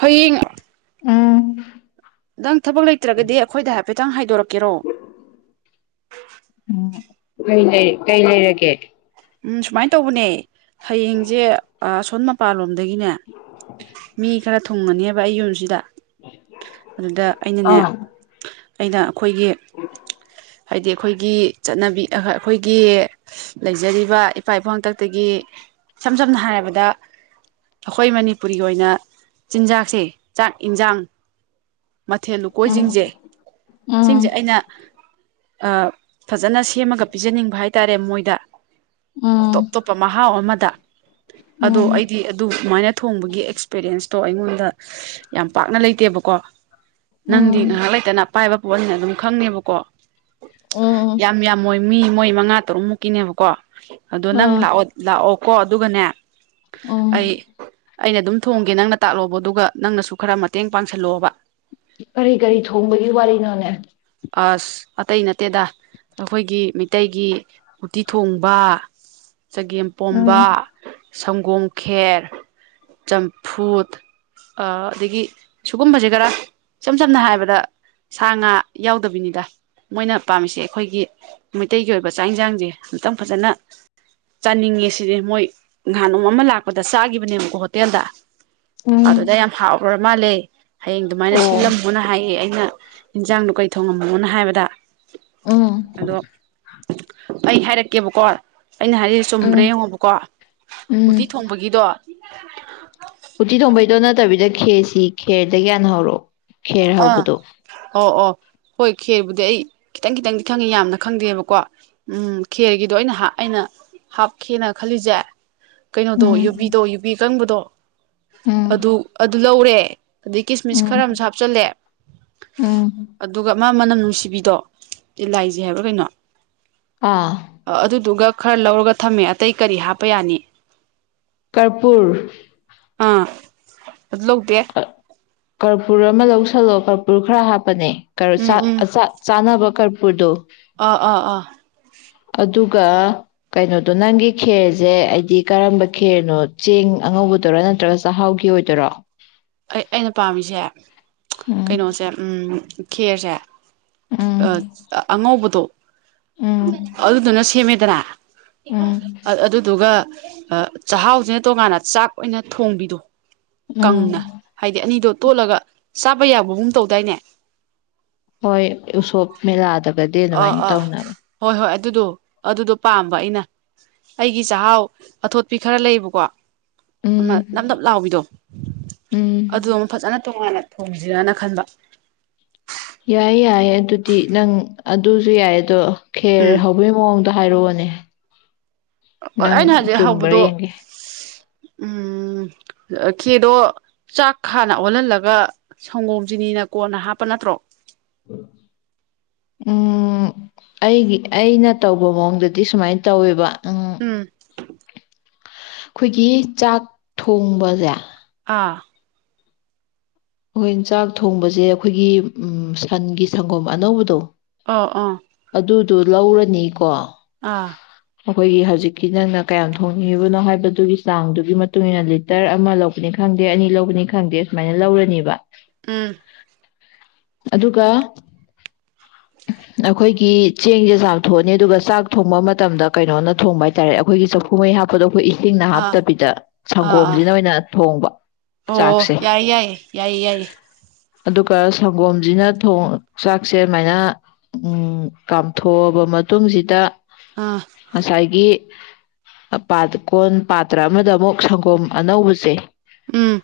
ꯍꯌꯡ ꯎꯝ ꯅꯪ ꯊꯕꯛ ꯂꯩꯇ꯭ꯔꯒꯗꯤ ꯑꯩꯈꯣꯏꯗ ꯍꯥꯏꯐꯦꯠꯇꯪ ꯍꯥꯏꯗꯣꯔꯛꯀꯦꯔꯣ ꯎꯝ ꯀꯩ ꯂꯩ ꯀꯩ ꯂꯩꯔꯒꯦ ꯎꯝ ꯁꯨꯃꯥꯏꯅ ꯇꯧꯕꯅꯦ ꯍꯌꯦꯡꯁꯦ ꯑꯁꯣꯟ ꯃꯄꯥꯟꯂꯣꯝ ꯑꯗꯒꯤꯅꯦ ꯃꯤ ꯈꯔ ꯊꯨꯡꯉꯅꯦꯕ ꯑꯩ ꯌꯨꯝꯁꯤꯗ ꯑꯗꯨꯗ ꯑꯩꯅꯅꯦ ꯑꯥ ꯑꯩꯅ ꯑꯩꯈꯣꯏꯒꯤ ꯍꯥꯏꯗꯤ ꯑꯩꯈꯣꯏꯒꯤ ꯆꯠꯅꯕꯤ ꯑꯩꯈꯣꯏꯒꯤ ꯂꯩꯖꯔꯤꯕ ꯏꯄꯥ ꯏꯄꯨ ꯍꯥꯛꯇꯛꯇꯒꯤ ꯏꯁꯝ ꯁꯝꯅ ꯍꯥꯏꯔꯕꯗ ꯑꯩꯈꯣꯏ ꯃꯅꯤꯄꯨꯒꯤ ꯑꯣꯏꯅ ꯆꯤꯟꯖꯥꯛꯁꯦ ꯆꯥꯛ ꯏꯟꯁꯥꯡ ꯃꯊꯦꯜ ꯎꯝ ꯂꯨꯀꯣꯏꯁꯤꯡꯁꯦ ꯎꯝ ꯁꯤꯡꯁꯦ ꯑꯩꯅ ꯐꯖꯅ ꯁꯦꯝꯃꯒ ꯄꯤꯖꯅꯤꯡꯕ ꯍꯥꯏ ꯇꯥꯔꯦ ꯃꯣꯏꯗ ꯎꯝ ꯇꯣꯞ ꯇꯣꯞꯄꯝ ꯃꯍꯥꯎ ꯀꯨꯠꯇ ꯑꯗꯣ ꯎꯝ ꯑꯩꯗꯤ ꯑꯗꯨꯃꯥꯏꯅ ꯊꯣꯡꯕꯒꯤ ꯑꯦꯛꯁꯄꯦꯔꯌꯦꯟꯁ ꯇꯣ ꯑꯩꯉꯣꯟꯗ ꯌꯥꯝ ꯄꯥꯛꯅ ꯂꯩꯇꯦꯕꯀꯣ ꯅꯪꯗꯤ ꯎꯝ ꯉꯥꯏꯍꯥꯛ ꯂꯩꯇꯅ ꯄꯥꯏꯕ ꯑꯣꯏꯅ ꯑꯗꯨꯝ ꯈꯪꯉꯦꯕꯀꯣ ꯎꯝ ꯌꯥꯝ ꯌꯥꯝꯣꯏ ꯃꯤ ꯃꯣꯏ ꯃꯉꯥ ꯇꯔꯨꯛ ꯃꯨꯛꯀꯤꯅꯦꯕꯀꯣ ꯑꯗꯣ ꯅꯪ ꯑꯥ ꯂꯥꯛꯑꯣ ꯂꯥꯛꯑꯣ ꯀꯣ ꯑꯗꯨꯒꯅꯦ ꯎꯝ ꯑꯩ ꯑꯩꯅ ꯑꯗꯨꯝ ꯊꯣꯡꯒꯦ ꯅꯪꯅ ꯇꯥꯛꯂꯣꯕ ꯑꯗꯨꯒ ꯅꯪꯅꯁꯨ ꯈꯔ ꯃꯇꯦꯡ ꯄꯥꯡꯁꯜꯂꯣꯕ ꯀꯔꯤ ꯀꯔꯤ ꯊꯣꯡꯕꯒꯤ ꯋꯥꯔꯤꯅꯣꯅꯦ ꯑꯁ ꯑꯇꯩ ꯅꯠꯇꯦꯗ ꯑꯩꯈꯣꯏꯒꯤ ꯃꯤꯇꯩꯩꯒꯤ ꯎꯇꯤ ꯊꯣꯡꯕ ꯆꯒꯦꯝꯄꯣꯝꯕ ꯎꯝ ꯁꯪꯒꯣꯝ ꯈꯦꯔ ꯆꯝꯐꯨꯠ ꯑꯗꯒꯤ ꯁꯨꯒꯨꯝꯕꯁꯦ ꯈꯔ ꯏꯆꯝ ꯁꯝꯅ ꯍꯥꯏꯔꯕꯗ ꯁꯥ ꯉꯥ ꯌꯥꯎꯗꯕꯤꯅꯤꯗ ꯃꯣꯏꯅ ꯄꯥꯝꯃꯤꯁꯦ ꯑꯩꯈꯣꯏꯒꯤ ꯃꯩꯇꯩꯒꯤ ꯑꯣꯏꯕ ꯆꯥꯛ ꯌꯦꯟꯁꯥꯡꯁꯦ ꯑꯝꯇꯪ ꯐꯖꯅ ꯆꯥꯅꯤꯡꯉꯦ ꯁꯤꯗꯤ ꯃꯣꯏ ꯅꯍꯥꯟ ꯅꯣꯡꯛ ꯑꯃ ꯂꯥꯛꯄꯗ ꯆꯥꯈꯤꯕꯅꯦꯕꯀꯣ ꯍꯣꯇꯦꯜꯗ ꯎꯝ ꯑꯗꯨꯗ ꯌꯥꯝ ꯍꯥꯎꯕ꯭ꯔꯣ ꯃꯥ ꯂꯩ ꯍꯌꯦꯡ ꯑꯗꯨꯃꯥꯏꯅ ꯑꯣ ꯁꯤꯜꯂꯝꯃꯣꯅ ꯍꯥꯏꯌꯦ ꯑꯩꯅ ꯏꯅꯖꯡꯗꯣ ꯀꯩꯅꯣ ꯊꯣꯡꯉꯝꯃꯣꯅ ꯍꯥꯏꯕꯗ ꯎꯝ ꯑꯗꯣ ꯑꯩ ꯍꯥꯏꯔꯛꯀꯦꯕꯀꯣ ꯑꯩꯅ ꯍꯥꯏꯔꯤꯁ ꯆꯨꯝꯕ꯭ꯔꯥ ꯎꯝ ꯌꯦꯡꯉꯣꯕꯀꯣ ꯎꯇꯤ ꯎꯝ ꯊꯣꯡꯕꯒꯤꯗꯣ ꯎꯠꯇꯤ ꯊꯣꯡꯕꯩꯗꯣ ꯅꯠꯇꯕꯤꯗ ꯈꯦꯔꯁꯤ ꯈꯦꯔꯗꯩꯩ ꯍꯅꯥ ꯍꯧꯔꯛꯑꯣ ꯈꯦꯔ ꯑꯥ ꯍꯧꯕꯗꯣ ꯑꯣ ꯑꯣ ꯍꯣꯏ ꯈꯦꯔꯕꯨꯗꯤ ꯑꯩ ꯈꯤꯇꯪ ꯈꯤꯇꯪꯗꯤ ꯈꯪꯉꯦ ꯌꯥꯝꯅ ꯈꯪꯗꯦꯕꯀꯣ ꯎꯝ ꯈꯦꯔꯒꯤꯗꯣ ꯑꯩꯅ ꯑꯩꯅ ꯍꯥꯞꯀꯦꯅ ꯈꯜꯂꯤꯁꯦ ꯀꯩꯅꯣꯗꯣ ꯎꯝ ꯌꯨꯕꯤꯗꯣ ꯌꯨꯕꯤ ꯑꯀꯪꯕꯗꯣ ꯎꯝ [inaudible] ꯑꯗꯨ ꯑꯗꯨ ꯂꯧꯔꯦ [inaudible] ꯑꯗꯩꯩ ꯀꯤꯁꯃꯤꯁ ꯎꯝ ꯈꯔ ꯑꯃ ꯍꯥꯞ ꯍꯥꯞꯆꯤꯜꯂꯦ ꯎꯝ ꯑꯗꯨꯒ ꯑꯃ ꯃꯅꯝ ꯅꯨꯡꯁꯤꯕꯤꯗꯣ ꯑꯦꯂꯥꯏꯖꯤ ꯍꯥꯏꯕ꯭ꯔꯥ ꯀꯩꯅꯣ ꯑꯥ ꯑꯗꯨꯗꯨꯒꯥ ꯈꯔ ꯂꯧꯔꯒ ꯊꯝꯃꯦ ꯑꯇꯩ ꯀꯔꯤ ꯍꯥꯞꯄ ꯌꯥꯅꯤ ꯀꯔꯄꯨꯔ [inaudible] ꯂꯧꯗꯦ ꯀꯔꯄꯨꯔ ꯑꯃ ꯂꯧꯁꯜꯂꯣ ꯀꯔꯄꯨꯔ ꯈꯔ ꯍꯥꯞꯄꯅꯦ ꯀꯨꯔ ꯎꯝ ꯆꯛ ꯎꯝ ꯆꯛ ꯆꯥꯅꯕ ꯀꯔꯄꯨꯔꯗꯣ ꯑꯥ ꯑꯥ ꯑꯥ ꯑꯗꯨꯒ ꯀꯩꯅꯣꯗꯣ ꯅꯪꯒꯤ ꯈꯦꯔꯁꯦ ꯍꯥꯏꯗꯤ ꯀꯔꯝꯕ ꯈꯦꯔꯅꯣ ꯆꯦꯡ ꯑꯉꯧꯕꯗꯔꯥ ꯅꯠꯇ꯭ꯔꯒ ꯆꯥꯛꯍꯥꯎꯒꯤ ꯑꯣꯏꯗꯣꯏꯔꯣ ꯑꯩ ꯑꯩꯅ ꯄꯥꯝꯃꯤꯁꯦ ꯎꯝ ꯀꯩꯅꯣꯁꯦ ꯎꯝ ꯈꯦꯔꯁ ꯁꯦ ꯎꯝ ꯑꯥ ꯑꯉꯧꯕꯗꯣ ꯎꯝ ꯑꯗꯨꯗꯨꯅ ꯁꯦꯝꯃꯦꯗꯅ ꯎꯝ ꯑꯗꯨꯗꯨꯒ ꯑꯥ ꯆꯥꯛꯍꯥꯎꯁꯤ ꯇꯣꯡꯉꯥꯟꯅ ꯆꯥꯛ ꯑꯣꯏꯅ ꯊꯣꯡꯕꯤꯗꯣ ꯀꯪꯅ ꯎꯝ ꯍꯥꯏꯗꯤ ꯑꯅꯤꯗꯣ ꯇꯣꯠꯂꯒ ꯆꯥꯕ ꯌꯥꯕꯒꯨꯝ ꯇꯧꯗꯥꯏꯅꯦ ꯍꯣꯏ ꯎꯁꯣꯞ ꯃꯦꯂꯥꯗꯕ ꯕꯗꯤ ꯑꯥ ꯑꯗꯨꯃꯥꯏꯅ ꯑꯥ ꯇꯧꯅꯕ ꯍꯣꯏ ꯍꯣꯏ ꯑꯗꯨꯗꯣ ꯑꯗꯨꯗꯣ ꯄꯥꯝꯕ ꯑꯩꯅ ꯑꯩꯒꯤ ꯆꯥꯛꯍꯥꯎ ꯑꯊꯣꯠꯄꯤ ꯈꯔ ꯂꯩꯕꯀꯣ ꯑꯃ ꯎꯝ ꯅꯞ ꯅꯞ ꯂꯥꯎꯕꯤꯗꯣ ꯎꯝ ꯑꯗꯨꯗ ꯑꯃ ꯐꯖꯅ ꯇꯣꯉꯥꯟꯅ ꯊꯣꯡꯁꯤꯔꯅ ꯈꯟꯕ ꯌꯥꯏ ꯌꯥꯏꯌꯦ ꯑꯗꯨꯗꯤ ꯅꯪ ꯑꯗꯨꯁꯨ ꯌꯥꯏ ꯑꯗꯣ ꯈꯦꯔ ꯎꯝ ꯍꯧꯕꯒꯤ ꯃꯑꯣ ꯍꯥꯏꯔꯛꯑꯣꯅꯦ ꯅꯪ ꯑꯩꯅ ꯍꯧꯖꯤꯛ ꯆꯨꯝꯕ꯭ꯔꯥ ꯍꯧꯕꯗꯣ ꯌꯦꯡꯒꯦ ꯎꯝ ꯈꯦꯔꯗꯣ ꯆꯥꯛ ꯍꯟꯅ ꯑꯣꯜꯍꯜꯂꯒ ꯁꯪꯒꯣꯝ ꯆꯤꯅꯤꯅ ꯀꯣꯟꯅ ꯍꯥꯞꯄ ꯅꯠꯇ꯭ꯔꯣ ꯎꯝ ꯑꯩꯒꯤ ꯑꯩꯅ ꯇꯧꯕ ꯃꯑꯣꯡꯗꯗꯤ ꯁꯨꯃꯥꯏꯅ ꯇꯧꯋꯦꯕ ꯎꯝ ꯑꯩꯈꯣꯏꯒꯤ ꯆꯥꯛ ꯊꯣꯡꯕꯁꯦ ꯑꯥ ꯑꯣꯏ ꯆꯥꯛ ꯊꯣꯡꯕꯁꯦ ꯑꯩꯈꯣꯏꯒꯤ ꯁꯟꯒꯤ ꯁꯪꯒꯣꯝ ꯑꯅꯧꯕꯗꯣ ꯑꯥ ꯑꯥ ꯑꯗꯨ ꯂꯧꯔꯅꯤꯀꯣ ꯑꯥ ꯑꯩꯈꯣꯏꯒꯤ ꯍꯧꯖꯤꯛꯀꯤ ꯅꯪꯅ ꯀꯌꯥꯝ ꯊꯣꯡꯉꯉꯤꯕꯅꯣ ꯍꯥꯏꯕꯗꯨꯒꯤ ꯆꯥꯡꯗꯨꯒꯤ ꯃꯇꯨꯡ ꯏꯟꯅ ꯂꯤꯇꯔ ꯑꯃ ꯂꯧꯕꯅꯤ ꯈꯪꯗꯦ ꯑꯅꯤ ꯂꯧꯕꯅꯤ ꯈꯪꯗꯦ ꯁꯨꯃꯥꯏꯅ ꯂꯧꯔꯅꯤꯕ ꯋꯥ ꯎꯝ ꯑꯗꯨꯒ ꯑꯩꯈꯣꯏꯒꯤ ꯆꯦꯡꯁꯦ ꯆꯥꯛ ꯊꯣꯛꯑꯅꯤ ꯑꯗꯨꯒ ꯆꯥꯛ ꯊꯣꯡꯕ ꯃꯇꯝꯗ ꯀꯩꯅꯣꯅ ꯊꯣꯡꯕ ꯍꯥꯏꯇꯥꯔꯦ ꯑꯩꯈꯣꯏꯒꯤ ꯆꯐꯨ ꯃꯍꯤ ꯍꯥꯞꯄꯗꯣ ꯏ ꯏꯁꯤꯡꯅ ꯑꯥ ꯍꯥꯞꯇꯕꯤꯗ ꯑꯥ ꯑꯥ ꯁꯪꯒꯣꯝꯁꯤꯅ ꯑꯣꯏꯅ ꯊꯣꯡꯕ ꯑꯣ ꯆꯥꯛꯁꯦ ꯌꯥꯏꯌꯦ ꯌꯥꯏꯌꯦ ꯌꯥꯏꯌꯦ ꯌꯥꯏꯌꯦ ꯑꯗꯨꯒ ꯁꯪꯒꯣꯝꯁꯤꯊꯣꯡ ꯆꯥꯛꯁꯦ ꯑꯗꯨꯃꯥꯏꯅ ꯀꯥꯝꯊꯣꯛꯑꯕ ꯃꯇꯨꯡꯁꯤꯗ ꯑꯥ ꯉꯁꯥꯏꯒꯤ ꯄꯥꯇ꯭ꯔ ꯀꯣꯟ ꯄꯥꯇ꯭ꯔ ꯑꯃꯗ ꯑꯃꯨꯛ ꯁꯪꯒꯣꯝ ꯑꯅꯧꯕꯁꯦ ꯎꯝ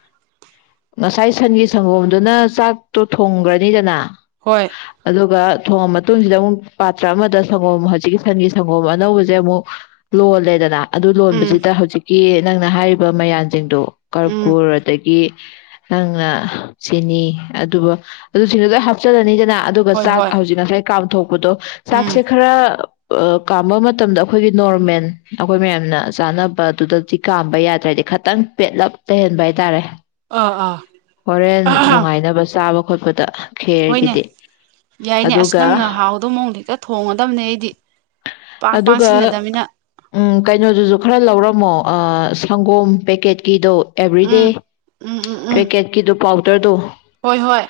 ꯉꯥꯁꯥꯏ ꯁꯟꯒꯤ ꯁꯪꯒꯣꯝꯗꯨꯅ ꯆꯥꯛꯇꯣ ꯊꯣꯡꯈ꯭ꯔꯅꯤꯗꯅ ꯍꯣꯏ ꯑꯗꯨꯒ ꯊꯣꯡꯉ ꯃꯇꯨꯡꯁꯤꯗ ꯑꯃꯨꯛ ꯄꯥꯇ꯭ꯔ ꯑꯃꯗ ꯁꯪꯒꯣꯝ ꯍꯧꯖꯤꯛꯀꯤ ꯁꯟꯒꯤ ꯁꯪꯒꯣꯝ ꯑꯅꯧꯕꯁꯦ ꯑꯃꯨꯛ ꯂꯣꯜꯂꯦꯗꯅ ꯑꯗꯨ ꯎꯝ ꯂꯣꯟꯕꯁꯤꯗ ꯍꯧꯖꯤꯛꯀꯤ ꯅꯪꯅ ꯍꯥꯏꯔꯤꯕ ꯃꯌꯥꯝꯁꯤꯡꯗꯣ ꯎꯝ ꯀꯔꯄꯨꯔ ꯑꯇꯥꯀꯤ ꯑꯪ ꯆꯤꯅꯤ ꯑꯗꯨꯒ ꯑꯗꯨꯁꯤꯡꯗꯨ ꯂꯣꯏ ꯍꯥꯞꯆꯜꯂꯅꯤ ꯅ ꯑꯗꯨꯒ ꯍꯣꯏ ꯆꯥꯛ ꯍꯣꯏ ꯍꯧꯖꯤꯛ ꯉꯁꯥꯏ ꯀꯥꯝꯊꯣꯛ ꯄꯨꯗꯣ ꯎꯝ ꯆꯥꯛꯁꯦ ꯈꯔ ꯀꯥꯝꯕ ꯃꯇꯝꯗ ꯑꯩꯈꯣꯏꯒꯤ ꯅꯣꯔꯃꯦꯜ ꯑꯩꯈꯣꯏ ꯃꯌꯥꯝꯅ ꯆꯥꯅꯕꯗꯨꯗꯗꯤ ꯀꯥꯝꯕ ꯌꯥꯗ꯭ꯔꯦ ꯈꯤꯇꯪ ꯄꯦꯠꯂꯞ ꯂꯩꯩꯍꯟꯕ ꯍꯥꯏꯇꯥꯔꯦ ꯑ ꯑꯥ ꯍꯣꯔꯦꯟ ꯑꯍꯝ ꯅꯨꯡꯉꯥꯏꯅꯕ ꯆꯥꯕ ꯈꯣꯠꯄꯗ ꯍꯣꯏꯅꯦ ꯈꯦꯔꯒꯤꯗꯤ ꯌꯥꯏꯅꯦ ꯑꯁ ꯑꯗꯨꯒ ꯅꯪꯅ ꯍꯥꯎꯗꯣ ꯃꯑꯣꯡ ꯍꯦꯛꯇ ꯊꯣꯡꯒꯗꯕꯅꯦ ꯑꯩꯗꯤ ꯄꯥꯛ ꯑꯗꯨꯒ ꯄꯥꯛꯁꯤꯟꯅꯗꯕꯅꯤꯅ ꯑ ꯁꯪꯒꯣꯝ ꯄꯦꯛꯀꯦꯠꯀꯤꯗꯣ ꯑꯦꯚ꯭ꯔꯤ ꯗꯦ ꯎꯝ ꯎꯝ ꯎꯝ ꯎꯝ ꯄꯦꯛꯀꯦꯠ ꯀꯤꯗꯣ ꯄꯥꯎꯗꯔꯗꯣ ꯍꯣꯏ ꯍꯣꯏ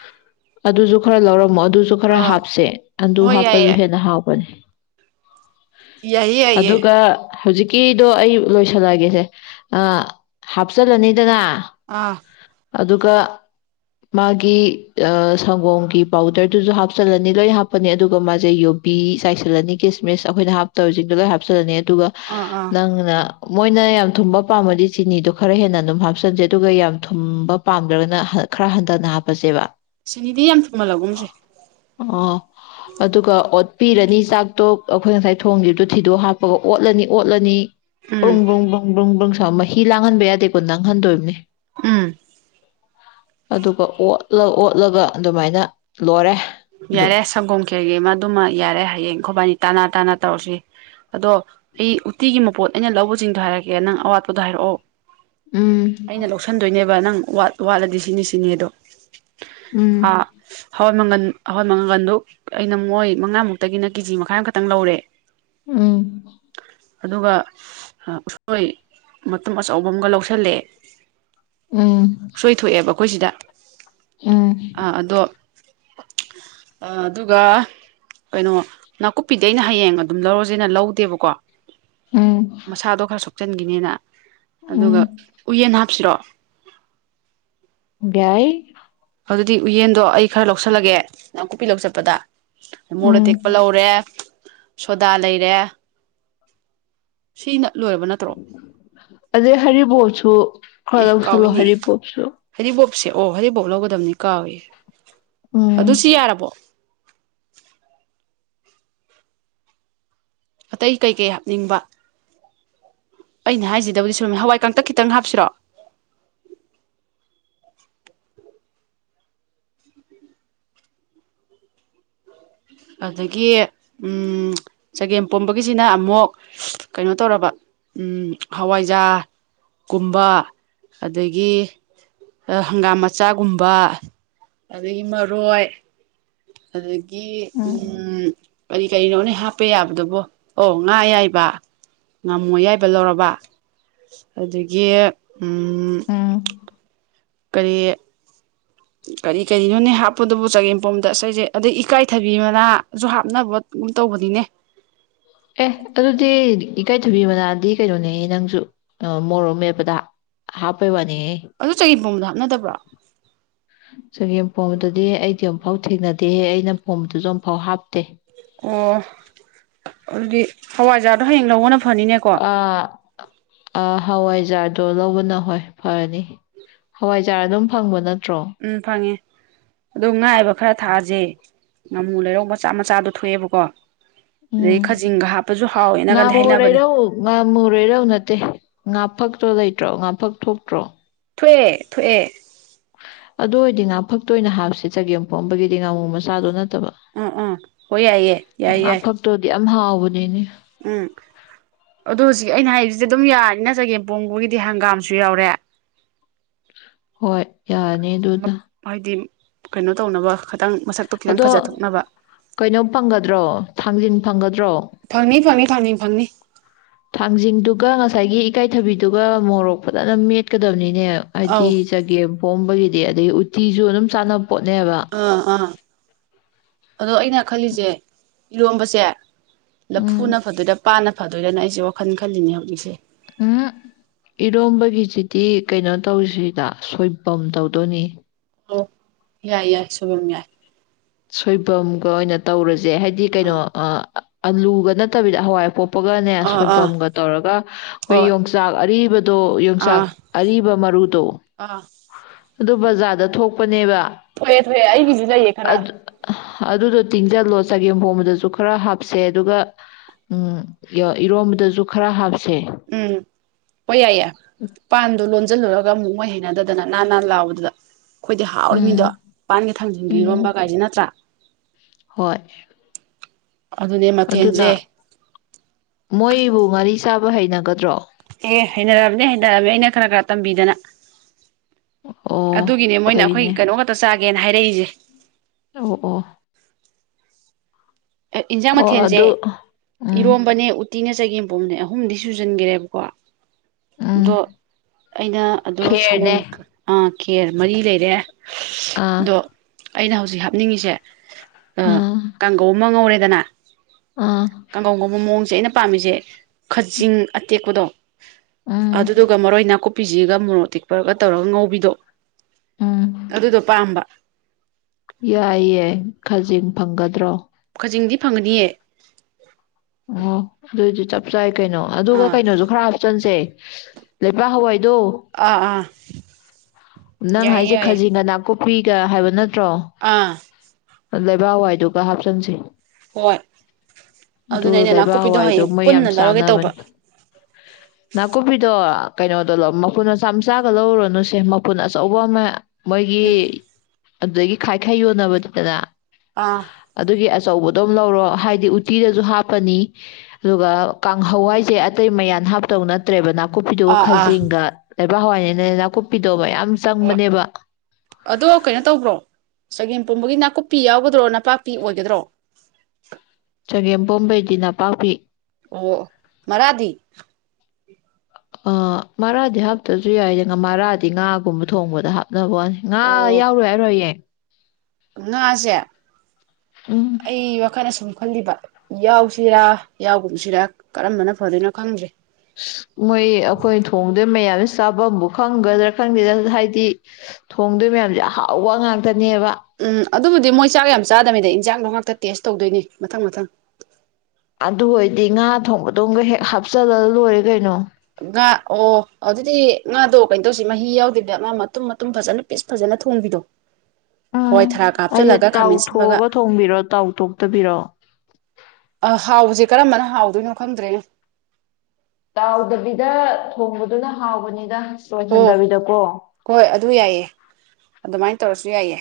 ꯑꯗꯨꯁꯨ ꯈꯔ ꯂꯧꯔꯝꯃꯣ ꯑꯗꯨꯁꯨ ꯈꯔ ꯑꯥ ꯍꯥꯞꯁꯦ ꯑꯗꯨ ꯍꯣꯏ ꯍꯥꯞꯄꯁꯨ ꯌꯥꯏꯌꯦ ꯍꯦꯟꯅ ꯍꯥꯎꯕꯅꯦ ꯌꯥꯏꯌꯦ ꯌꯥꯏꯌꯦ ꯑꯗꯨꯒ ꯍꯧꯖꯤꯛꯀꯤꯗꯣ ꯑꯩ ꯂꯣꯏꯁꯜꯂꯒꯦꯁꯦ ꯍꯥꯞꯆꯜꯂꯅꯤꯗꯅ ꯑꯥ ꯑꯗꯨꯒ ꯃꯥꯒꯤ ꯑ ꯁꯪꯒꯣꯝꯒꯤ ꯄꯥꯎꯗꯔꯗꯨꯁꯨ ꯍꯥꯞꯆꯜꯂꯅꯤ ꯂꯣꯏ ꯍꯥꯞꯄꯅꯤ ꯑꯗꯨꯒ ꯃꯥꯁꯦ ꯌꯨꯕꯤ ꯆꯥꯏꯁꯤꯜꯂꯅꯤ ꯀꯤꯁꯃꯤꯁ ꯑꯩꯈꯣꯏꯅ ꯍꯥꯞꯇꯧꯔꯤꯁꯤꯡꯗꯣ ꯂꯣꯏ ꯍꯥꯞꯆꯜꯂꯅꯤ ꯑꯗꯨꯒ ꯑꯥ ꯑꯥ ꯅꯪꯅ ꯃꯣꯏꯅ ꯌꯥꯝ ꯊꯨꯝꯕ ꯄꯥꯝꯃꯗꯤ ꯆꯤꯅꯤꯗꯣ ꯈꯔ ꯍꯦꯟꯅ ꯑꯗꯨꯝ ꯍꯥꯞꯆꯟꯖꯦ ꯑꯗꯨꯒ ꯌꯥꯝ ꯊꯨꯝꯕ ꯄꯥꯝꯗ꯭ꯔꯒꯅ ꯈꯔ ꯍꯟꯊꯅ ꯍꯥꯞꯄꯁꯦꯕ ꯁꯤꯅꯤꯗꯤ ꯌꯥꯝ ꯊꯨꯝꯍꯜꯂꯒꯨꯝꯁꯦ ꯑꯣ ꯑꯗꯨꯒ ꯑꯣꯠꯄꯤꯔꯅꯤ ꯆꯥꯛꯇꯣ ꯑꯩꯈꯣꯏ ꯉꯁꯥꯏ ꯊꯣꯡꯒꯤꯅꯗꯣ ꯊꯤꯗꯣꯛꯑ ꯍꯥꯞꯄꯒ ꯑꯣꯠꯂꯅꯤ ꯑꯣꯠꯂꯅꯤ ꯎꯝ ꯨꯕꯨ꯭ꯔꯡ ꯕꯨ꯭ꯔꯡ ꯕꯨ꯭ꯔꯡ ꯕꯨ꯭ꯔꯡ ꯕ꯭ꯔꯁ ꯃꯍꯤ ꯂꯥꯡꯍꯟꯕ ꯌꯥꯗꯦꯀꯣ ꯅꯪꯍꯟꯗꯣꯏꯕꯅꯤ ꯎꯝ ꯑꯗꯨꯒ ꯑꯣꯠꯂ ꯑꯣꯠꯂꯒ ꯑꯗꯨꯃꯥꯏꯅ ꯂꯣꯏꯔꯦ ꯑꯗꯨ ꯌꯥꯔꯦ ꯁꯪꯒꯣꯝ ꯈꯦꯔꯒꯤ ꯑꯃ ꯑꯗꯨꯃ ꯌꯥꯔꯦ ꯍꯌꯦꯡ ꯑꯩꯈꯣꯏꯕꯅꯤ ꯇꯅꯥ ꯇꯥꯅ ꯇꯧꯔꯁꯤ ꯑꯗꯣ ꯑꯩ ꯎꯇꯤꯒꯤ ꯃꯄꯣꯠ ꯑꯩꯅ ꯂꯧꯕꯁꯤꯡꯗꯣ ꯍꯥꯏꯔꯛꯀꯦ ꯅꯪ ꯑꯋꯥꯠꯄꯗꯣ ꯍꯥꯏꯔꯛꯑꯣ ꯎꯝ ꯑꯩꯅ ꯂꯧꯁꯟꯗꯣꯏꯅꯦꯕ ꯅꯪ ꯋꯥꯠ ꯋꯥꯠꯂꯗꯤ ꯁꯤꯅꯤ ꯁꯤꯅꯦ ꯑꯗꯣ ꯎꯝ ꯑ ꯍ ꯃꯪꯒꯟ ꯑꯍꯣꯏ ꯃꯉꯒꯜꯗꯨ ꯑꯩꯅ ꯃꯣꯏ ꯃꯉꯥꯃꯨꯛꯇꯒꯤꯅ ꯀꯦꯖꯤ ꯃꯈꯥꯏ ꯑꯃꯈꯛꯇꯪ ꯂꯧꯔꯦ ꯎꯝ ꯑꯗꯨꯒ ꯎꯁꯣꯏ ꯃꯇꯨꯝ ꯑꯆꯧꯕ ꯑꯃꯒ ꯂꯧꯁꯤꯜꯂꯛꯑꯦ ꯎꯝ ꯑꯩꯈꯣꯏ ꯁꯤꯗ ꯎꯝ ꯑꯥ [inaudible] ꯑꯗꯨꯒ ꯀꯩꯅꯣ ꯅꯥꯀꯨꯞꯄꯤꯗꯤ ꯑꯩꯅ ꯍꯌꯦꯡ ꯑꯗꯨꯝ ꯂꯧꯔꯁꯦꯅ ꯂꯧꯗꯦꯕꯀꯣ ꯎꯝ ꯃꯁꯥꯗꯣ ꯈꯔ ꯁꯣꯛ ꯆꯤꯟꯒꯤꯅꯤꯅ ꯑꯗꯨꯒ ꯎꯝ ꯎꯏꯌꯦꯟ ꯍꯥꯞ ꯁꯤꯔꯣ ꯌꯥꯏ ꯑꯗꯨꯗꯤ ꯎꯌꯦꯟꯗꯣ ꯑꯩ ꯈꯔ ꯂꯧꯁꯜꯂꯒꯦ ꯅꯥꯀꯨꯞꯄꯤ ꯂꯧꯕ ꯆꯠꯄꯗ ꯃꯣꯔꯣꯛ ꯎꯝ ꯑꯇꯦꯛꯄ ꯂꯧꯔꯦ ꯁꯣꯗꯥ ꯂꯩꯔꯦ ꯁꯤꯅ ꯂꯣꯏꯔꯕ ꯅꯠꯇ꯭ꯔꯣ ꯑꯗꯩ ꯍꯔꯤꯕꯣꯕꯁꯨ ꯑꯦ ꯈꯔ ꯂꯧꯁꯜꯂꯣ ꯀꯥꯎꯏꯅꯦ ꯍꯥꯔꯤꯕꯣꯞꯁꯨ ꯑꯣ ꯍꯩꯔꯤꯕꯣꯞ ꯂꯧꯒꯗꯕꯅꯤ ꯀꯥꯎꯏ ꯎꯝ ꯑꯗꯨꯁꯨ ꯌꯥꯔꯕꯣ ꯑꯇꯩ ꯀꯩꯀꯩ ꯍꯥꯞꯅꯤꯡꯕ ꯑꯩꯅ ꯍꯥꯏꯖꯤꯗꯕꯨꯗꯤ ꯁꯨꯝ ꯍꯋꯥꯏ ꯀꯥꯡꯇꯛ ꯈꯤꯇꯪ ꯍꯥꯞꯁꯤꯔꯣ ꯑꯗꯒꯤ ꯆꯒꯦꯝ ꯄꯣꯝꯕꯒꯤꯁꯤꯅ ꯑꯃꯨꯛ ꯀꯩꯅꯣ ꯇꯧꯔꯕ ꯍꯋꯥꯏꯖꯥꯒꯨꯝꯕ ꯑꯗꯒꯤ ꯍꯪꯒꯥꯝ ꯃꯆꯥꯒꯨꯝꯕ ꯑꯗꯒꯤ ꯃꯔꯣꯏ ꯑꯗꯨ ꯒꯤ ꯎꯝ ꯀꯔꯤ ꯀꯔꯤꯅꯣ ꯅꯦ ꯍꯥꯞꯄ ꯌꯥꯕꯗꯨꯕꯣ ꯑꯣ ꯉꯥ ꯑꯌꯥꯏꯕ ꯉꯥꯃꯨ ꯑꯌꯥꯏꯕ ꯂꯧꯔꯕ ꯑꯗꯒꯤ ꯎꯝ ꯎꯝ ꯀꯔꯤ ꯀꯔꯤ ꯀꯔꯤꯅꯣꯅꯦ ꯍꯥꯞꯄꯗꯨꯕꯨ ꯆꯒꯦꯝꯄꯣꯝꯕꯗ ꯑꯁꯦ ꯑꯗꯩ ꯏꯀꯥꯏꯊꯕꯤ ꯃꯅꯥꯁꯨ ꯍꯥꯞꯅꯕꯒꯨꯑꯝ ꯇꯧꯕꯅꯤꯅꯦ ꯏꯀꯥꯏ ꯊꯕꯤ ꯃꯅꯥꯗꯤ ꯀꯩꯅꯣꯅꯦ ꯅꯪꯁꯨ ꯃꯣꯔꯣꯛ ꯃꯦꯠꯄꯗ ꯍꯥꯞꯄꯩ ꯋꯥꯅꯤ ꯑꯗꯨ ꯆꯒꯦꯝꯕꯣꯝꯕꯗ ꯍꯥꯞꯅꯗꯕ꯭ꯔꯣ ꯆꯒꯦꯝ ꯄꯣꯝꯕꯗꯨꯗꯤ ꯑꯩꯗꯤ ꯑꯃꯨꯛꯐꯥꯎ ꯊꯦꯡꯅꯗꯦꯍꯦ ꯑꯩꯅ ꯄꯣꯝꯕꯗꯨꯁꯨ ꯑꯃꯨꯛꯐꯥꯎ ꯍꯥꯞꯇꯦ ꯑꯣ ꯑꯗꯨꯗꯤ ꯍꯋꯥꯏꯖꯥꯗꯣ ꯍꯌꯦꯡ ꯂꯧꯕꯅ ꯐꯅꯤꯅꯦꯀꯣ ꯑ ꯑ ꯍꯋꯥ ꯕꯖꯥꯔꯗꯣ ꯂꯧꯕꯅ ꯍꯣꯏ ꯐꯔꯅꯤ ꯍꯋꯥꯏꯖꯥꯔꯥ ꯑꯗꯨꯝ ꯐꯪꯕ ꯅꯠꯇ ꯎꯝ ꯐꯉꯦ ꯑꯗꯣ ꯉꯥ ꯑꯌꯥꯏꯕ ꯈꯔ ꯊꯥꯥꯛꯑꯁꯦ ꯉꯥꯃꯨ ꯂꯩꯔꯧ ꯃꯆꯥ ꯃꯆꯥꯗꯣ ꯊꯣꯛꯑꯦꯕꯀꯣ ꯑꯗꯩ ꯎꯝ ꯈꯥꯖꯤꯡꯒ ꯍꯥꯞꯄꯁꯨ ꯍꯥꯎꯋꯦꯅꯒꯗꯤ ꯉꯃꯨ ꯍꯥꯏꯅꯕꯅꯦ ꯂꯩꯔꯧ ꯉꯃꯨ ꯂꯩꯔꯧ ꯅꯠꯇꯦ ꯉꯥꯐꯛꯇꯣ ꯂꯩꯇ꯭ꯔꯣ ꯉꯥꯐꯛ ꯊꯣꯛꯇ꯭ꯔꯣ ꯊꯣꯛꯑꯦ ꯊꯣꯛꯑꯦ ꯑꯗꯨ ꯑꯣꯏꯔꯗꯤ ꯉꯥꯐꯛꯇꯣ ꯑꯣꯏꯅ ꯍꯥꯞꯁꯦ ꯆꯒꯦꯝ ꯄꯣꯝꯕꯒꯤꯗꯤ ꯉꯥꯃꯨ ꯃꯆꯥꯗꯣ ꯅꯠ ꯑ ꯑ ꯍꯣꯏ ꯌꯥꯏ ꯌꯥꯏ ꯌꯥꯏ ꯌꯥꯏ ꯉꯥꯐꯛꯇꯣꯗꯤ ꯌꯥꯝ ꯍꯥꯎꯕꯅꯤꯅꯦ ꯎꯝ ꯑꯗꯣ ꯍꯧꯖꯤꯛ ꯑꯩꯅ ꯍꯥꯏꯕꯁꯤꯗꯤ ꯑꯗꯨꯝ ꯌꯥꯅꯤꯅ ꯆꯒꯦꯝꯄꯣꯡꯕꯒꯤꯗꯤ ꯍꯪꯒꯥꯝꯁꯨ ꯌꯥꯎꯔꯦ ꯍꯣꯏ ꯌꯥꯅꯤ ꯑꯗꯨꯅ ꯍꯥꯏꯗꯤ ꯀꯩꯅꯣ ꯇꯧꯅꯕ ꯈꯤꯇꯪ ꯃꯁꯛꯇꯣ ꯈꯤꯇꯪ ꯑꯗꯣ ꯐꯖꯊꯣꯛꯅꯕ ꯀꯩꯅꯣ ꯐꯪꯒꯗ꯭ꯔꯣ ꯊꯥꯡꯖꯤꯡ ꯐꯪꯒꯗ꯭ꯔꯣ ꯐꯪꯅꯤ ꯐꯪꯅꯤ ꯊꯥꯡꯖꯤꯡ ꯐꯪꯅꯤ ꯊꯥꯡꯖꯤꯡꯗꯨꯒ ꯉꯁꯥꯏꯒꯤ ꯏꯀꯥꯏꯊꯕꯤꯗꯨꯒ ꯃꯣꯔꯣꯛ ꯐꯖꯅ ꯃꯦꯠꯀꯗꯕꯅꯤ ꯅꯦ ꯑꯧ ꯍꯥꯏꯗꯤ ꯆꯒꯦꯝ ꯄꯣꯝꯕꯒꯤ ꯑꯗꯩ ꯎꯠꯇꯤꯁꯨ ꯑꯗꯨꯝ ꯆꯥꯅꯕꯅꯤ ꯑꯥ ꯑꯥ ꯑꯗꯣ ꯑꯩꯅ ꯈꯜꯂꯤꯁꯦ ꯏꯔꯣꯝꯕꯁꯦ ꯎꯝ ꯂꯐꯨꯅ ꯐꯗꯣꯏꯔ ꯄꯥꯟꯅ ꯐꯗꯣꯏꯔꯅ ꯑꯩꯁꯦ ꯋꯥꯈꯜ ꯈꯜꯂꯤꯅꯦ ꯍꯧꯖꯤꯛꯁꯦ ꯎꯝ ꯍꯨ ꯏꯔꯣꯝꯕꯒꯤꯁꯤꯗꯤ ꯀꯩꯅꯣ ꯇꯧꯁꯤꯗ ꯁꯣꯏꯕꯝ ꯇꯧꯗꯣꯏꯅꯤ ꯑꯣ ꯌꯥꯏ ꯌꯥꯏ ꯁꯣꯏꯕꯨꯝ ꯌꯥꯏ ꯁꯣꯏꯕꯨꯝꯒ ꯑꯣꯏꯅ ꯇꯧꯔꯁꯦ ꯁꯦ ꯍꯥꯏꯗꯤ ꯀꯩꯅꯣ ꯑꯥ ꯑꯥꯂꯨꯒ ꯅꯠꯇꯕꯤꯗ ꯍꯋꯥꯏ ꯑꯄꯣꯞ ꯑꯗꯨꯅꯦ ꯑꯥ ꯑꯥ ꯁꯣꯏꯕꯨꯝꯒ ꯇꯧꯔꯒ ꯑꯩꯈꯣꯏ ꯍꯣꯏ ꯌꯣꯡꯆꯥꯛ ꯑꯔꯤꯕ ꯇꯣ ꯌꯣꯡꯆꯥꯛ ꯑꯥ ꯑꯔꯤꯕ ꯃꯔꯨꯗꯣ ꯑꯥ ꯑꯗꯨ ꯕꯖꯥꯔꯗ ꯊꯣꯛꯄꯅꯦꯕ ꯊꯣꯛꯑꯦ ꯊꯣꯛꯑꯦ ꯑꯩꯒꯤꯁꯨ ꯂꯩꯌꯦ ꯈꯔ ꯑꯗꯨ ꯑꯍ ꯑꯗꯨꯗꯣ ꯇꯤꯡꯖꯜꯂꯣ ꯆꯒꯦꯝ ꯍꯣꯝꯕꯗꯁꯨ ꯈꯔ ꯍꯥꯞꯁꯦ ꯑꯗꯨꯒ ꯎꯝ ꯏꯔꯣꯝꯕꯗꯁꯨ ꯈꯔ ꯍꯥꯞ ꯎꯝ ꯍꯣꯏ ꯌꯥꯏꯌꯦ ꯄꯥꯟꯗꯣ ꯂꯣꯟ ꯍꯥꯏꯖꯤꯜꯂꯨꯔꯒ ꯑꯃꯨꯛ ꯃꯣꯏ ꯍꯩꯅꯗꯗꯅ ꯅꯅꯥꯥꯟ ꯅꯅꯥꯥꯟ ꯂꯥꯎꯕꯗꯨꯗ ꯑꯩꯈꯣꯏꯗꯤ ꯍꯥꯎꯔꯤ ꯃꯤꯗꯣ ꯎꯝ ꯄꯥꯟꯒ ꯊꯥꯡꯖꯤꯡꯒ ꯏꯔꯣꯝꯕ ꯎꯝ ꯀꯥꯏꯁꯦ ꯅꯠꯇ꯭ꯔꯥ ꯍꯣꯏ ꯑꯗꯨꯅꯦ ꯑꯗꯨꯅ ꯃꯊꯦꯜꯁꯦ ꯃꯣꯏꯕꯨ ꯉꯔꯤ ꯆꯥꯕ ꯍꯩꯅꯒꯗ꯭ꯔꯣ ꯑꯦ ꯍꯩꯅꯔꯕꯅꯦ ꯍꯩꯅꯔꯕꯅꯦ ꯑꯩꯅ ꯈꯔ ꯈꯔ ꯇꯝꯕꯤꯗꯅ ꯑꯣ ꯑꯗꯨꯒꯤꯅꯦ ꯃꯣꯏꯅ ꯑꯩꯈꯣꯏ ꯐꯩꯅꯦ ꯀꯩꯅꯣ ꯈꯛꯇ ꯆꯥꯏ ꯒꯦꯅ ꯍꯥꯏꯔꯛꯏꯁꯦ ꯑꯣ ꯑꯣ ꯏꯟꯖꯥꯡ ꯑꯣ ꯃꯊꯦꯜꯁꯦ ꯑꯗꯨ ꯎꯝ ꯏꯔꯣꯝꯕꯅꯦ ꯎꯠ ꯇꯤꯅ ꯆꯒ ꯃ ꯄꯣ ꯑꯃꯅꯦ ꯑꯍꯨꯝꯗꯤ ꯁꯨꯖꯟꯈꯔꯦꯕꯀꯣ ꯑꯗꯣ ꯎꯝ ꯑꯩꯅ ꯑꯗꯣ ꯁꯡꯒꯣꯝ ꯈꯦꯔꯅꯦ ꯑ ꯈꯦꯔ ꯃꯔꯤ ꯂꯩꯔꯦ ꯑꯥ ꯑꯗꯣ ꯑꯩꯅ ꯍꯧꯖꯤꯛ ꯍꯥꯞꯅꯤꯡꯉꯤꯁꯦ ꯑ ꯑꯥ ꯀꯥꯡꯒꯧ ꯑꯃ ꯉꯧꯔꯦꯗꯅ ꯑꯥ ꯀꯥꯡꯒꯧꯉꯧꯕ ꯃꯑꯣꯡꯁꯦ ꯑꯩꯅ ꯄꯝꯃꯤꯖꯦ ꯈꯖꯤꯡ ꯑꯇꯦꯛꯄꯗꯣ ꯎꯝ ꯑꯗꯨꯗꯨꯒ ꯃꯔꯣꯏ ꯅꯥꯀꯨꯞ ꯄꯤꯖꯤꯒ ꯃꯣꯔꯣꯛ ꯇꯤꯛꯄꯔꯒ ꯇꯧꯔꯒ ꯉꯥꯎꯤꯗꯣ ꯎꯝ ꯑꯗꯨꯗꯣ ꯄꯥꯝꯕ ꯌꯥꯏꯌꯦ ꯈꯥꯖꯤꯡ ꯐꯪꯒꯗ꯭ꯔꯣ ꯈꯥꯖꯤꯡꯗꯤ ꯐꯪꯒꯅꯤꯌꯦ ꯑꯣ ꯑꯗꯨꯁꯨ ꯆꯞ ꯆꯥꯏ ꯀꯩꯅꯣ ꯑꯗꯨꯒ ꯑꯥ ꯀꯩꯅꯣꯁꯨ ꯈꯔ ꯍꯥꯞꯆꯟꯁꯦ ꯂꯩꯕꯥꯛ ꯍꯥꯋꯥꯏ ꯑꯗꯣ ꯑꯥ ꯑꯥ ꯅꯪ ꯌꯥꯏꯌꯦ ꯍꯥꯏꯁꯦ ꯌꯥꯏꯌꯦ ꯈꯖꯤꯛꯒ ꯅꯀꯨꯞ ꯍꯨꯏꯒ ꯍꯥꯏꯕ ꯅꯠ ꯑꯥ ꯂꯩꯕꯥꯛ ꯍꯋꯥꯏꯗꯨꯒ ꯍꯥꯞꯆꯤꯟꯁꯤ ꯍꯣꯏ ꯑꯗꯨꯅ ꯑꯗꯨ ꯑꯩꯅ ꯂꯩꯕꯥꯛ ꯅꯥꯀꯨꯞꯄꯤꯗꯣ ꯍꯋꯥꯏꯗꯣ ꯍꯌꯦꯡ ꯃꯣꯏ ꯌꯥꯝ ꯄꯨꯟꯅ ꯂꯧꯔꯒꯦ ꯇꯧꯕ ꯆꯥꯟꯅꯕꯅꯤ ꯅꯥꯀꯨꯞꯄꯤꯗꯣ ꯀꯩꯅꯣꯗꯣ ꯃꯄꯨꯟ ꯃꯆꯥꯝꯆꯥꯒ ꯂꯧꯔꯨꯔꯣꯅꯨꯁꯦ ꯃꯐꯨꯟ ꯑꯆꯧꯕ ꯑꯃ ꯃꯣꯏꯒꯤ ꯎꯝ ꯑꯗꯨꯗꯒꯤ ꯈꯥꯏ ꯈꯥꯏ ꯌꯣꯟꯅꯕꯅꯤꯗꯅ ꯑꯥ ꯑꯗꯨꯒꯤ ꯑꯁ ꯑꯆꯧꯕꯗꯣꯝ ꯂꯧꯔꯣ ꯍꯥꯏꯗꯤ ꯎꯇꯤꯗ ꯨ ꯍꯥꯞꯄꯅꯤ ꯑꯗꯨꯒ ꯀꯥꯡꯍꯋꯥꯏꯁꯦ ꯑꯇꯩ ꯃꯌꯥꯟ ꯍꯥꯞꯇꯧ ꯅꯠꯇ꯭ꯔꯦꯕ ꯅ ꯀꯣꯄꯤꯗꯨꯒ ꯑꯥ ꯑꯥ ꯈꯖꯤꯡꯒ ꯂꯩꯕꯥꯛ ꯍꯋꯥꯏꯅꯤꯅꯦ ꯅꯥꯀꯨꯞꯄꯤꯗꯣ꫰ꯌꯥꯝ ꯍꯣꯏ ꯑꯗꯣ ꯀꯩꯅꯣ ꯇꯧꯕ꯭ꯔꯣ ꯆꯒꯦꯝ ꯄꯣꯝꯕꯒꯤ ꯅꯥꯀꯨꯞꯄꯤ ꯌꯥꯎꯒꯗ꯭ꯔꯣ ꯅꯅꯥꯄꯥꯛꯄꯤ ꯑꯣꯏꯒꯗ꯭ꯔꯣ ꯆꯒꯦꯝ ꯄꯣꯝꯕꯩꯗꯤ ꯅꯝꯄꯛꯄꯤ ꯑꯣ ꯃꯔꯥꯗꯤ ꯑꯥ ꯃꯔꯥꯗꯤ ꯍꯥꯞꯇ꯭ꯔꯁꯨ ꯌꯥꯏꯗ ꯃꯔꯥꯗꯤ ꯉꯥꯒꯨꯝꯕ ꯊꯣꯡꯕꯗ ꯍꯥꯞꯅꯕ ꯋꯥꯅꯤ ꯉꯥ ꯑꯣ ꯌꯥꯎꯔꯣꯏ ꯍꯥꯏꯔꯣ ꯍꯥꯌꯦꯡ ꯉꯥꯁꯦ ꯎꯝ ꯑꯩ ꯋꯥꯈꯜꯅ ꯁꯨꯝ ꯈꯜꯂꯤꯕ ꯌꯥꯎꯁꯤꯔꯥ ꯌꯥꯎꯒꯨꯝꯁꯤꯔꯥ ꯀꯔꯝꯕꯅ ꯐꯗꯣꯏꯅꯣ ꯈꯪꯗ꯭ꯔꯦ ꯃꯣꯏ ꯑꯩꯈꯣꯏ ꯊꯣꯡꯗꯣꯏ ꯃꯌꯥꯝꯁꯦ ꯆꯥꯐꯝꯕꯨ ꯈꯪꯒꯗ꯭ꯔꯥ ꯈꯪꯗꯦꯗ ꯍꯥꯏꯗꯤ ꯊꯣꯡꯗꯣꯏ ꯃꯌꯥꯝꯁꯦ ꯑꯍꯥꯎꯋꯥ ꯉꯥꯛꯇ ꯎꯝ ꯑꯗꯨꯕꯨꯗꯤ ꯃꯣꯏ ꯆꯥꯛ ꯌꯥꯝ ꯆꯥꯗꯃꯤꯗ ꯏ ꯆꯤꯟꯖꯥꯛ ꯣ ꯉꯥꯛꯇ ꯇꯦꯁ ꯇꯧꯗꯣꯏꯅꯤ ꯃꯊꯪ ꯃꯊꯪ ꯑꯗꯨ ꯑꯣꯏꯔꯗꯤ ꯉꯥ ꯊꯣꯡꯕꯗꯣ ꯑꯃꯒ ꯍꯦꯛ ꯍꯥꯞꯆꯤꯜꯂ ꯂꯣꯏꯔꯦ ꯀꯩꯅꯣ ꯉꯥ ꯑꯣ ꯑꯗꯨꯗꯤ ꯉꯥꯗꯣ ꯀꯩꯅꯣ ꯇꯧꯁꯤ ꯃꯍꯤ ꯌꯥꯎꯗꯕꯤꯗ ꯉꯥ ꯃꯇꯨꯝ ꯃꯇꯨꯝ ꯐꯖꯅ ꯄꯤꯁ ꯐꯖꯅ ꯊꯣꯡꯕꯤꯗꯣ ꯍꯋꯥꯏ ꯎꯝ ꯊꯔꯥꯛꯀ ꯑꯩꯁꯦ ꯍꯥꯞꯆꯤꯜꯂꯒ ꯇꯥꯎ ꯈꯥꯃꯦꯟ ꯁꯤꯟꯕꯒ ꯊꯣꯛꯑꯒ ꯊꯣꯡꯕꯤꯔꯣ ꯇꯥꯎ ꯊꯣꯛꯇꯕꯤꯔꯣ ꯑ ꯍꯥꯎꯁꯦ ꯀꯔꯝꯕꯅ ꯍꯥꯎꯗꯣꯏꯅꯣ ꯈꯪꯗ꯭ꯔꯦꯅꯦ ꯇꯥꯎꯗꯕꯤꯗ ꯊꯣꯡꯕꯗꯨꯅ ꯍꯥꯎꯕꯅꯤꯗ ꯑꯣ ꯂꯣꯏꯍꯟꯗꯕꯤꯗꯀꯣ ꯍꯣꯏ ꯑꯗꯨ ꯌꯥꯏꯌꯦ ꯑꯗꯨꯃꯥꯏꯅ ꯇꯧꯔꯁꯨ ꯌꯥꯏꯌꯦ